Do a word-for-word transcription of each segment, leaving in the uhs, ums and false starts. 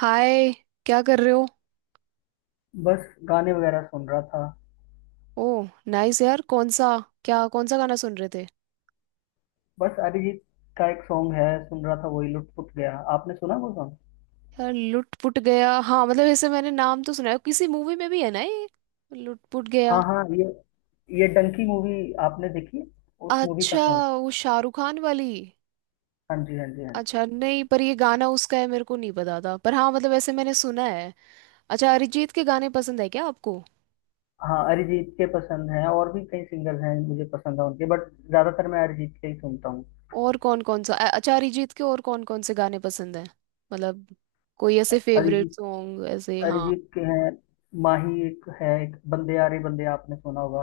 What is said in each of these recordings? हाय। क्या कर रहे हो? बस गाने वगैरह सुन रहा था। ओ, नाइस यार। कौन सा, क्या कौन सा गाना सुन रहे थे? बस अरिजीत का एक सॉन्ग है सुन रहा था, वही लुट पुट गया। आपने सुना वो सॉन्ग? यार लुट पुट गया। हाँ, मतलब ऐसे मैंने नाम तो सुना है, किसी मूवी में भी है ना ये लुट पुट गया। हाँ हाँ, ये ये डंकी मूवी आपने देखी? उस मूवी का अच्छा, सॉन्ग। वो शाहरुख खान वाली। हाँ जी हाँ जी हाँ जी। अच्छा, नहीं, पर ये गाना उसका है मेरे को नहीं पता था, पर हाँ मतलब ऐसे मैंने सुना है। अच्छा, अरिजीत के गाने पसंद है क्या आपको? हाँ, अरिजीत के पसंद हैं और भी कई सिंगर्स हैं मुझे पसंद है उनके, बट ज्यादातर मैं अरिजीत के ही सुनता हूँ। और कौन कौन सा अ- अच्छा, अरिजीत के और कौन कौन से गाने पसंद है? मतलब कोई ऐसे फेवरेट अरिजीत सॉन्ग, ऐसे। हाँ। अरिजीत के हैं। माही एक है, एक बंदे यारे बंदे आपने सुना होगा।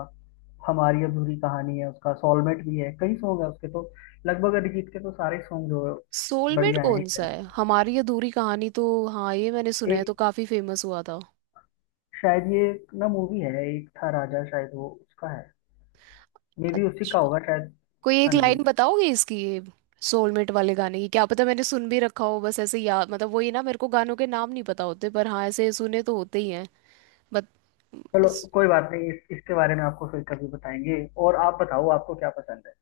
हमारी अधूरी कहानी है उसका, सॉलमेट भी है, कई सॉन्ग है उसके तो। लगभग अरिजीत के तो सारे सॉन्ग जो है, सोलमेट बढ़िया हैं, कौन सा हिट। है? हमारी अधूरी कहानी तो हाँ ये मैंने सुना है, एक, तो काफी फेमस हुआ था। शायद ये एक ना मूवी है एक था राजा, शायद वो उसका है। मे भी उसी का अच्छा, होगा शायद। कोई एक हाँ जी। लाइन बताओगे इसकी, ये सोलमेट वाले गाने की? क्या पता मैंने सुन भी रखा हो, बस ऐसे याद मतलब वही ना, मेरे को गानों के नाम नहीं पता होते, पर हाँ ऐसे सुने तो होते ही हैं। बट चलो इस- कोई बात नहीं, इस, इसके बारे में आपको फिर कभी बताएंगे। और आप बताओ, आपको क्या पसंद है?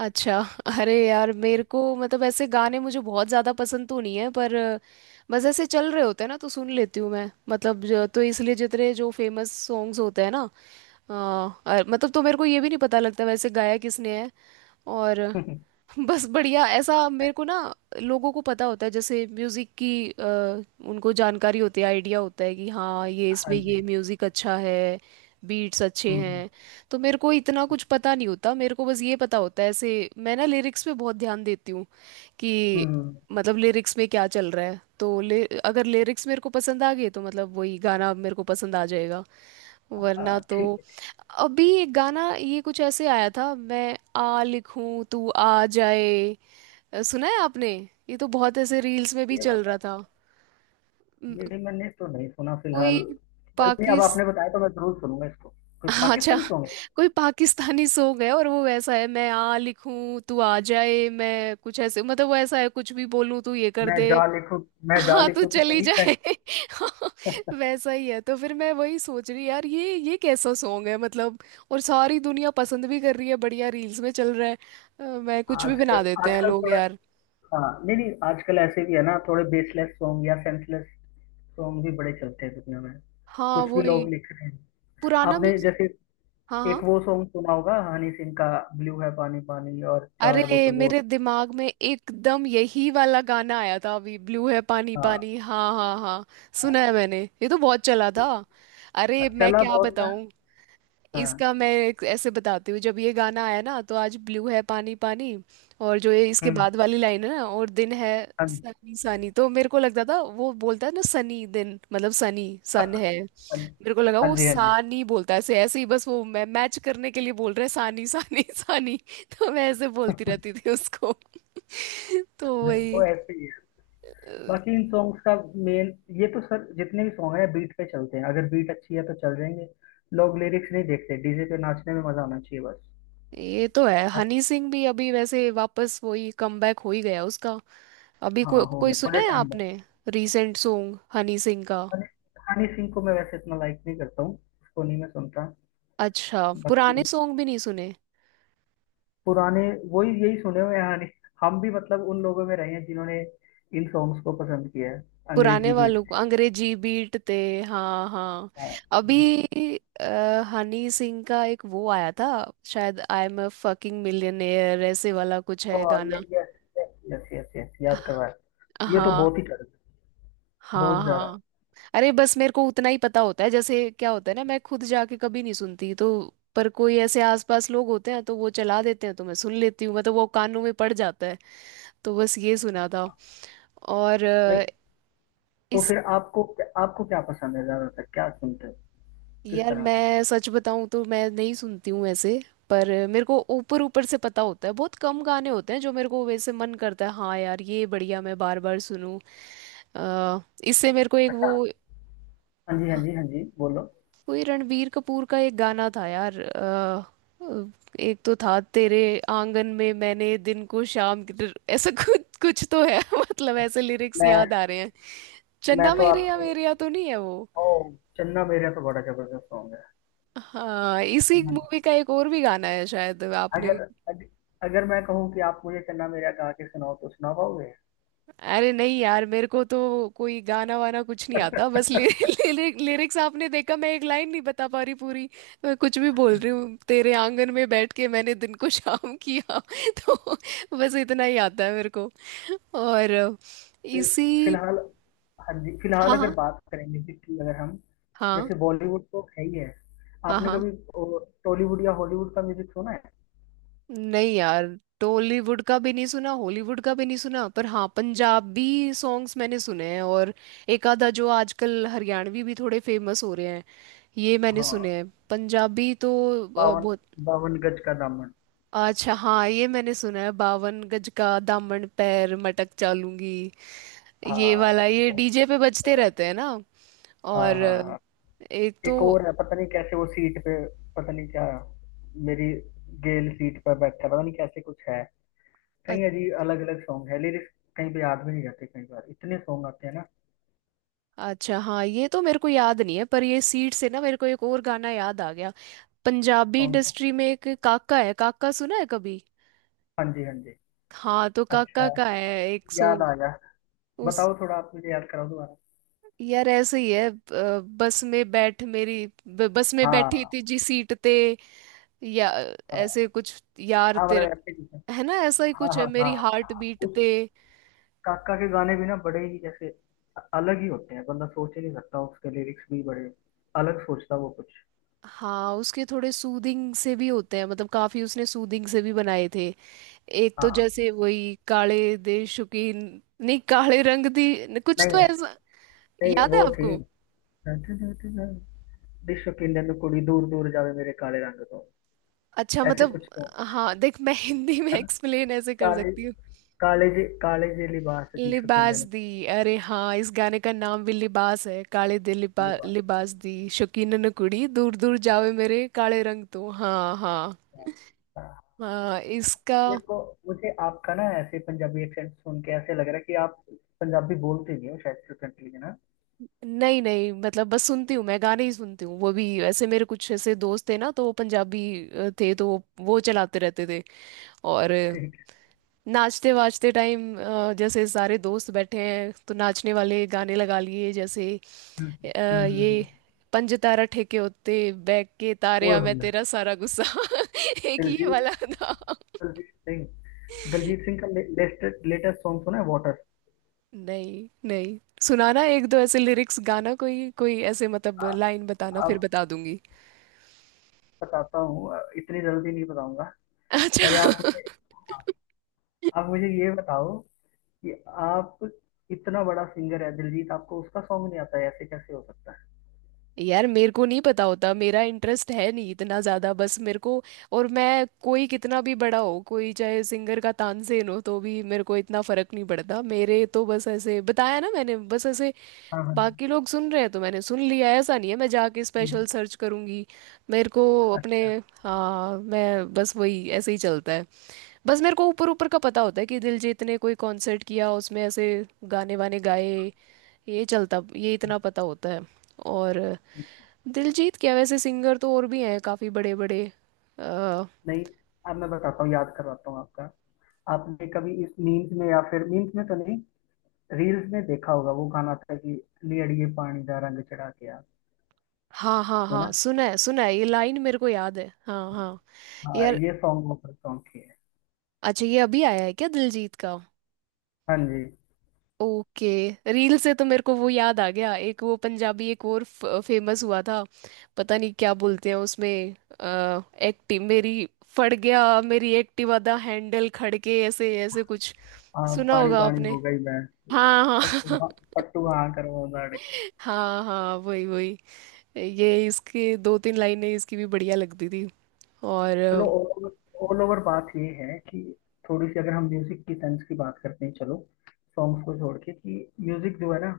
अच्छा। अरे यार मेरे को, मतलब ऐसे गाने मुझे बहुत ज़्यादा पसंद तो नहीं है, पर अ, बस ऐसे चल रहे होते हैं ना, तो सुन लेती हूँ मैं। मतलब जो- तो इसलिए जितने जो फेमस सॉन्ग्स होते हैं ना। हाँ, अ- मतलब तो मेरे को ये भी नहीं पता लगता वैसे गाया किसने है। और बस बढ़िया। ऐसा मेरे को ना, लोगों को पता होता है, जैसे म्यूजिक की अ, उनको जानकारी होती है, आइडिया होता है कि हाँ ये हाँ इसमें जी। ये म्यूजिक अच्छा है, बीट्स अच्छे हम्म हम्म। हैं। तो मेरे को इतना कुछ पता नहीं होता। मेरे को बस ये पता होता है ऐसे, मैं ना लिरिक्स पे बहुत ध्यान देती हूँ कि हम्म, हम्म, हम्म। मतलब लिरिक्स में क्या चल रहा है। तो ले, अगर लिरिक्स मेरे को पसंद आ गए तो मतलब वही गाना मेरे को पसंद आ जाएगा, वरना हाँ, तो। ठीक है, ठीक। अभी एक गाना ये कुछ ऐसे आया था, मैं आ लिखूं तू आ जाए। अ, सुना है आपने? ये तो बहुत ऐसे रील्स में भी है, ये चल बात रहा आप। था। म, ये मैंने तो नहीं सुना कोई फिलहाल। कोई नहीं, अब पाकिस आपने बताया तो मैं जरूर सुनूंगा इसको। कोई अच्छा, पाकिस्तानी सॉन्ग है? कोई पाकिस्तानी सॉन्ग है, और वो वैसा है, मैं आ लिखूं तू आ जाए, मैं कुछ ऐसे, मतलब वो ऐसा है कुछ भी बोलूं तू ये कर मैं दे। जा लिखूं, मैं जा हाँ तो लिखूं तो चली चली जाए। जाए वैसा ही है। तो फिर मैं वही सोच रही यार, ये ये कैसा सॉन्ग है मतलब, और सारी दुनिया पसंद भी कर रही है, बढ़िया रील्स में चल रहा है। अ, मैं, कुछ भी आजकल बना देते हैं आजकल लोग थोड़ा। यार। हाँ, नहीं नहीं, आजकल ऐसे भी है ना, थोड़े बेसलेस सॉन्ग या सेंसलेस सॉन्ग भी बड़े चलते हैं दुनिया में। हाँ कुछ भी वही, लोग लिख रहे हैं। पुराना आपने म्यूजिक। जैसे हाँ हाँ। एक वो सॉन्ग सुना होगा हनी सिंह का, ब्लू है पानी पानी और चार अरे, बोतल वोट। मेरे दिमाग में एकदम यही वाला गाना आया था अभी, ब्लू है पानी हाँ, पानी। हाँ हाँ हाँ, सुना है मैंने, ये तो बहुत चला था। अरे मैं चला क्या बहुत था, बताऊं, हाँ। इसका मैं एक ऐसे बताती हूँ, जब ये गाना आया ना तो आज ब्लू है पानी पानी, और जो ये इसके हम्म। बाद वाली लाइन है ना, और दिन है हाँ सनी सनी, तो मेरे को लगता था वो बोलता है ना सनी दिन, मतलब सनी सन है। हाँ मेरे को लगा हाँ वो जी हाँ जी। सानी बोलता है, ऐसे ऐसे ही, बस वो, मैं मैच करने के लिए बोल रहा है सानी सानी सानी। तो मैं ऐसे बोलती रहती थी उसको, तो नहीं, वो वही। ऐसे ही है। बाकी इन सॉन्ग्स का मेन, ये तो सर, जितने भी सॉन्ग है बीट पे चलते हैं, अगर बीट अच्छी है तो चल जाएंगे। लोग लिरिक्स नहीं देखते, डीजे पे नाचने में मजा आना चाहिए बस। ये तो है, हाँ, हनी सिंह भी अभी वैसे वापस वही कमबैक हो ही गया उसका। अभी को, हाँ, हो कोई गया सुना बड़े है टाइम बाद। आपने, रीसेंट सॉन्ग हनी सिंह का? हनी हनी सिंह को मैं वैसे इतना लाइक नहीं करता हूँ। उसको नहीं मैं सुनता। अच्छा, पुराने बाकी सॉन्ग भी नहीं सुने? पुराने, वही यही सुने हुए हैं हनी। हम भी मतलब उन लोगों में रहे हैं जिन्होंने इन सॉन्ग्स को पसंद किया है, पुराने अंग्रेजी बीट। वालों को अंग्रेजी बीट थे। हाँ हाँ। अभी अ, हनी सिंह का एक वो आया था, शायद I am uh fucking millionaire ऐसे वाला कुछ है गाना। यस, यस यस यस, याद करवाया। ये तो हाँ बहुत ही कड़क है, हाँ बहुत ज्यादा। हाँ, अरे बस मेरे को उतना ही पता होता है। जैसे क्या होता है ना, मैं खुद जाके कभी नहीं सुनती, तो पर कोई ऐसे आसपास लोग होते हैं तो वो चला देते हैं, तो मैं सुन लेती हूँ, मतलब वो कानों में पड़ जाता है। तो बस ये सुना था। और नहीं, अ, तो फिर आपको आपको क्या पसंद है, ज्यादातर क्या सुनते हो, किस यार तरह का? मैं सच बताऊं तो मैं नहीं सुनती हूँ ऐसे, पर मेरे को ऊपर ऊपर से पता होता है। बहुत कम गाने होते हैं जो मेरे को वैसे मन करता है, हाँ यार ये बढ़िया, मैं बार बार सुनूं। अ, इससे मेरे को एक वो। हाँ, हाँ जी हाँ हाँ, जी हाँ जी, बोलो। कोई रणबीर कपूर का एक गाना था यार, अ, अ, एक तो था, तेरे आंगन में मैंने दिन को शाम की तरह- ऐसा कुछ कुछ तो है मतलब ऐसे लिरिक्स याद मैं आ रहे हैं। मैं चन्ना तो मेरे या आपके, मेरे या तो नहीं है वो? ओ, चन्ना मेरा तो बड़ा जबरदस्त सॉन्ग हाँ, इसी है। मूवी का एक और भी गाना है शायद आपने। अगर अग, अगर मैं कहूँ कि आप मुझे चन्ना मेरा गा के सुनाओ तो सुना पाओगे? अरे नहीं यार, मेरे को तो कोई गाना वाना कुछ नहीं आता। बस ले, ले, लिरिक्स, आपने देखा मैं एक लाइन नहीं बता पा रही पूरी, तो मैं कुछ भी बोल रही हूँ, तेरे आंगन में बैठ के मैंने दिन को शाम किया तो बस इतना ही आता है मेरे को। और फिल इसी। फिलहाल, हाँ जी, फिलहाल हाँ अगर हाँ। बात करेंगे कि अगर हम, हाँ जैसे बॉलीवुड तो है ही है। हाँ आपने हाँ। कभी टॉलीवुड या हॉलीवुड का म्यूजिक सुना है? नहीं यार, टॉलीवुड का भी नहीं सुना, हॉलीवुड का भी नहीं सुना, पर हाँ पंजाबी सॉन्ग्स मैंने सुने हैं, और एक आधा जो आजकल हरियाणवी भी थोड़े फेमस हो रहे हैं, ये मैंने हाँ, सुने हैं। पंजाबी तो अ, हाँ बावन बहुत। बावन गज का दामन। अच्छा हाँ, ये मैंने सुना है, बावन गज का दामन पैर मटक चालूंगी, ये हाँ, वाला। ये बहुत डीजे पे बजते सारा। रहते हैं ना। हाँ और हाँ अ, हाँ। एक तो एक और है, पता नहीं कैसे वो सीट पे, पता नहीं क्या, मेरी गेल सीट पर बैठा है, पता नहीं कैसे कुछ है। अ- कई अजीब अलग अलग सॉन्ग है, लिरिक्स कहीं पे याद भी नहीं रहते कई बार, इतने सॉन्ग आते हैं ना। अच्छा हाँ, ये तो मेरे को याद नहीं है, पर ये सीट से ना मेरे को एक और गाना याद आ गया। पंजाबी कौन सा? इंडस्ट्री में एक काका है, काका सुना है कभी? हाँ जी हाँ जी। हाँ तो काका अच्छा, का है एक याद आ सॉन्ग, गया। उस। बताओ थोड़ा, आप मुझे याद कराओ दोबारा। यार ऐसे ही है, अ, बस में बैठ मेरी ब- बस में बैठी हाँ तुझी सीट ते, या हाँ ऐसे कुछ, यार हाँ, तेरा, मतलब ऐसे कुछ है। है ना, ऐसा ही हाँ कुछ है, हाँ हाँ। मेरी हार्ट हाँ। बीट उस ते। काका के गाने भी ना बड़े ही जैसे अ- अलग ही होते हैं, बंदा सोच ही नहीं सकता, उसके लिरिक्स भी बड़े अलग सोचता वो कुछ। हाँ, उसके थोड़े सूदिंग से भी होते हैं, मतलब काफी उसने सूदिंग से भी बनाए थे। एक तो हाँ, जैसे वही काले दे शौकीन, नहीं काले रंग दी न- कुछ नहीं तो ऐसा, नहीं, याद है वो थी, आपको? विश्व की नन्ही कुड़ी दूर दूर जावे मेरे काले रंग तो, अच्छा, ऐसे मतलब कुछ तो हाँ देख, मैं हिंदी में है ना। एक्सप्लेन ऐसे कर ಕಾಲೇಜ್ सकती हूँ, ಕಾಲೇಜಿ ಕಾಲೇಜಿಯಲ್ಲಿ ಭಾಷा लिबास किंडन दी। अरे हाँ, इस गाने का नाम भी लिबास है, काले दिल लिबा, की भाषा। लिबास दी शौकीन न कुड़ी दूर दूर जावे मेरे काले रंग तो, हाँ हाँ। हाँ इसका। अच्छा, मेरे को, मुझे आपका ना ऐसे पंजाबी एक्सेंट सुन के ऐसे लग रहा है कि आप पंजाबी बोलते नहीं हो शायद फ्लुएंटली, है ना? नहीं नहीं, मतलब बस सुनती हूँ मैं, गाने ही सुनती हूँ वो भी, ऐसे मेरे कुछ ऐसे दोस्त थे ना, तो वो पंजाबी अ, थे, तो वो वो चलाते रहते थे। और अ, ठीक है। नाचते वाचते टाइम, जैसे सारे दोस्त बैठे हैं तो नाचने वाले गाने लगा लिए जैसे। हम्म अ, हम्म, हम्म, ये हम्म। पंज तारा ठेके होते, बैग के तारे वो आ मैं हमने, तेरा सारा गुस्सा एक ये दिलजीत वाला था। दिलजीत सिंह, दिलजीत सिंह का लेटेस्ट लेटेस्ट सॉन्ग सुना है, वाटर? नहीं नहीं, सुनाना एक दो ऐसे लिरिक्स, गाना कोई कोई ऐसे, मतलब लाइन बताना फिर अब बता दूंगी। बताता हूँ, अ, इतनी जल्दी नहीं बताऊंगा। पहले अच्छा, आप मुझे आप मुझे ये बताओ कि, आप, इतना बड़ा सिंगर है दिलजीत, आपको उसका सॉन्ग नहीं आता है, ऐसे कैसे हो सकता है? यार मेरे को नहीं पता होता, मेरा इंटरेस्ट है नहीं इतना ज़्यादा, बस मेरे को। और मैं, कोई कितना भी बड़ा हो, कोई चाहे सिंगर का तानसेन हो, तो भी मेरे को इतना फर्क नहीं पड़ता। मेरे तो बस, ऐसे बताया ना मैंने, बस ऐसे हाँ हाँ, बाकी लोग सुन रहे हैं तो मैंने सुन लिया। ऐसा नहीं है मैं जाके स्पेशल सर्च करूंगी मेरे को अच्छा, अपने। हाँ, मैं बस वही, ऐसे ही चलता है। बस मेरे को ऊपर ऊपर का पता होता है कि दिलजीत ने कोई कॉन्सर्ट किया, उसमें ऐसे गाने वाने गाए, ये चलता, ये इतना पता होता है। और दिलजीत क्या, वैसे सिंगर तो और भी हैं, काफ़ी बड़े बड़े। आ, नहीं, अब मैं बताता हूँ, याद करवाता हूँ आपका। आपने कभी इस मीम्स में, या फिर मीम्स में तो नहीं, रील्स में देखा होगा वो गाना था कि नी अड़िए पानी दा रंग चढ़ा के आ। हाँ हाँ तो हाँ, ना, सुना है सुना है, ये लाइन मेरे को याद है, हाँ हाँ। हाँ, यार, ये सॉन्ग वो सॉन्ग की है। अच्छा ये अभी आया है क्या दिलजीत का? हाँ जी। ओके। रील से तो मेरे को वो याद आ गया, एक वो पंजाबी, एक और फेमस हुआ था, पता नहीं क्या बोलते हैं उसमें, आ, एक्टिव मेरी, फट गया मेरी एक्टिव आधा हैंडल खड़के, ऐसे ऐसे कुछ। हाँ, सुना पानी होगा पानी आपने? हो गई मैं। हाँ पट्टू हाँ हाँ, पट्टू हाँ करवा दाड़ के। हाँ हाँ वही वही। ये इसके दो तीन लाइनें इसकी भी बढ़िया लगती थी। और चलो, अ, ऑल ओवर ओवर बात ये है कि, थोड़ी सी अगर हम म्यूजिक की सेंस की बात करते हैं, चलो सॉन्ग्स को छोड़ के कि, म्यूजिक जो है ना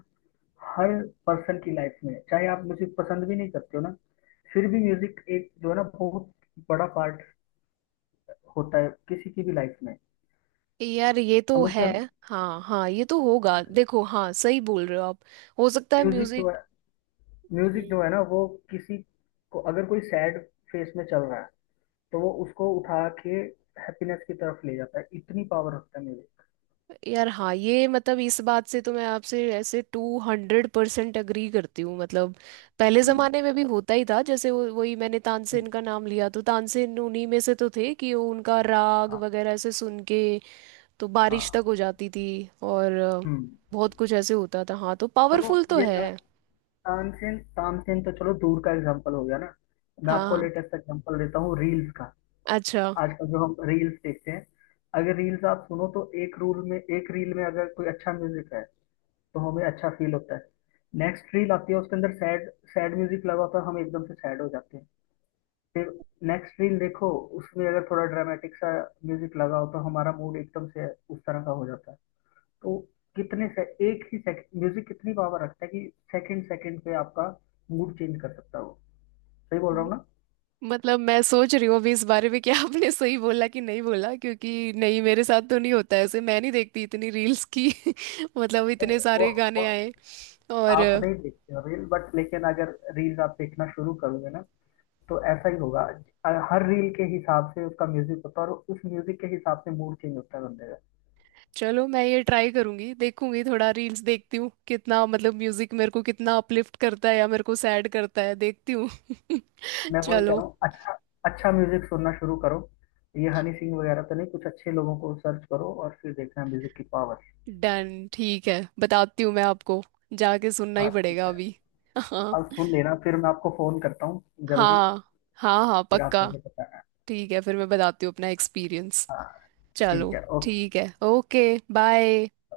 हर पर्सन की लाइफ में है। चाहे आप म्यूजिक पसंद भी नहीं करते हो ना, फिर भी म्यूजिक एक जो है ना, बहुत बड़ा पार्ट होता है किसी की भी लाइफ में, यार ये तो समझते है। हो ना। हाँ हाँ ये तो होगा, देखो हाँ सही बोल रहे हो आप, हो सकता है म्यूजिक जो है म्यूजिक। म्यूजिक जो है ना, वो किसी को अगर कोई सैड फेस में चल रहा है, तो वो उसको उठा के हैप्पीनेस की तरफ ले जाता है, इतनी पावर रखता है यार हाँ, ये मतलब इस बात से तो मैं आपसे ऐसे टू हंड्रेड परसेंट अग्री करती हूँ। मतलब पहले म्यूजिक। ज़माने में भी होता ही था, जैसे वो, वही मैंने तानसेन का नाम लिया, तो तानसेन उन्हीं में से तो थे कि वो उनका राग हाँ वगैरह ऐसे सुन के तो बारिश तक हाँ। हो जाती थी। और अ, हम्म। बहुत कुछ ऐसे होता था, हाँ तो चलो, पावरफुल तो ये है। था तानसेन, तानसेन तो चलो दूर का एग्जांपल हो गया ना। मैं आपको हाँ। लेटेस्ट एग्जांपल देता हूँ, रील्स का। अच्छा, आजकल जो हम रील्स देखते हैं, अगर रील्स आप सुनो तो, एक रूल में, एक रील में अगर कोई अच्छा म्यूजिक है, तो हमें अच्छा फील होता है। नेक्स्ट रील आती है, उसके अंदर सैड सैड म्यूजिक लगा होता है, हम एकदम से सैड हो जाते हैं। फिर नेक्स्ट रील देखो, उसमें अगर थोड़ा ड्रामेटिक सा म्यूजिक लगा हो, तो हमारा मूड एकदम से उस तरह का हो जाता है। तो कितने से, एक ही सेकंड म्यूजिक कितनी पावर रखता है कि सेकंड सेकंड पे आपका मूड चेंज कर सकता हो। सही बोल रहा हूँ ना? मतलब मैं सोच रही हूँ अभी इस बारे में कि आपने सही बोला कि नहीं बोला, क्योंकि नहीं, मेरे साथ तो नहीं होता ऐसे, मैं नहीं देखती इतनी रील्स की मतलब इतने नहीं, वो, सारे वो गाने आए। और आप नहीं देखते हो रील, बट लेकिन अगर रील आप देखना शुरू करोगे ना, तो ऐसा ही होगा। हर रील के हिसाब से उसका म्यूजिक होता है और उस म्यूजिक के हिसाब से मूड चेंज होता है बंदे का। चलो मैं ये ट्राई करूंगी, देखूंगी थोड़ा रील्स देखती हूँ, कितना मतलब म्यूजिक मेरे को कितना अपलिफ्ट करता है या मेरे को सैड करता है देखती हूँ मैं वही कह चलो, रहा हूँ। अच्छा, अच्छा म्यूजिक सुनना शुरू करो, ये हनी सिंह वगैरह तो नहीं, कुछ अच्छे लोगों को सर्च करो और फिर देखना म्यूजिक की पावर। डन, ठीक है, बताती हूँ मैं आपको, जाके सुनना ही हाँ ठीक पड़ेगा है, अभी। हाँ, आप सुन लेना फिर मैं आपको फोन करता हूँ जल्दी। हाँ हाँ हाँ फिर आप पक्का। मुझे बताना। ठीक है, फिर मैं बताती हूँ अपना एक्सपीरियंस। हाँ ठीक चलो, है, ओके। ठीक है, ओके। बाय।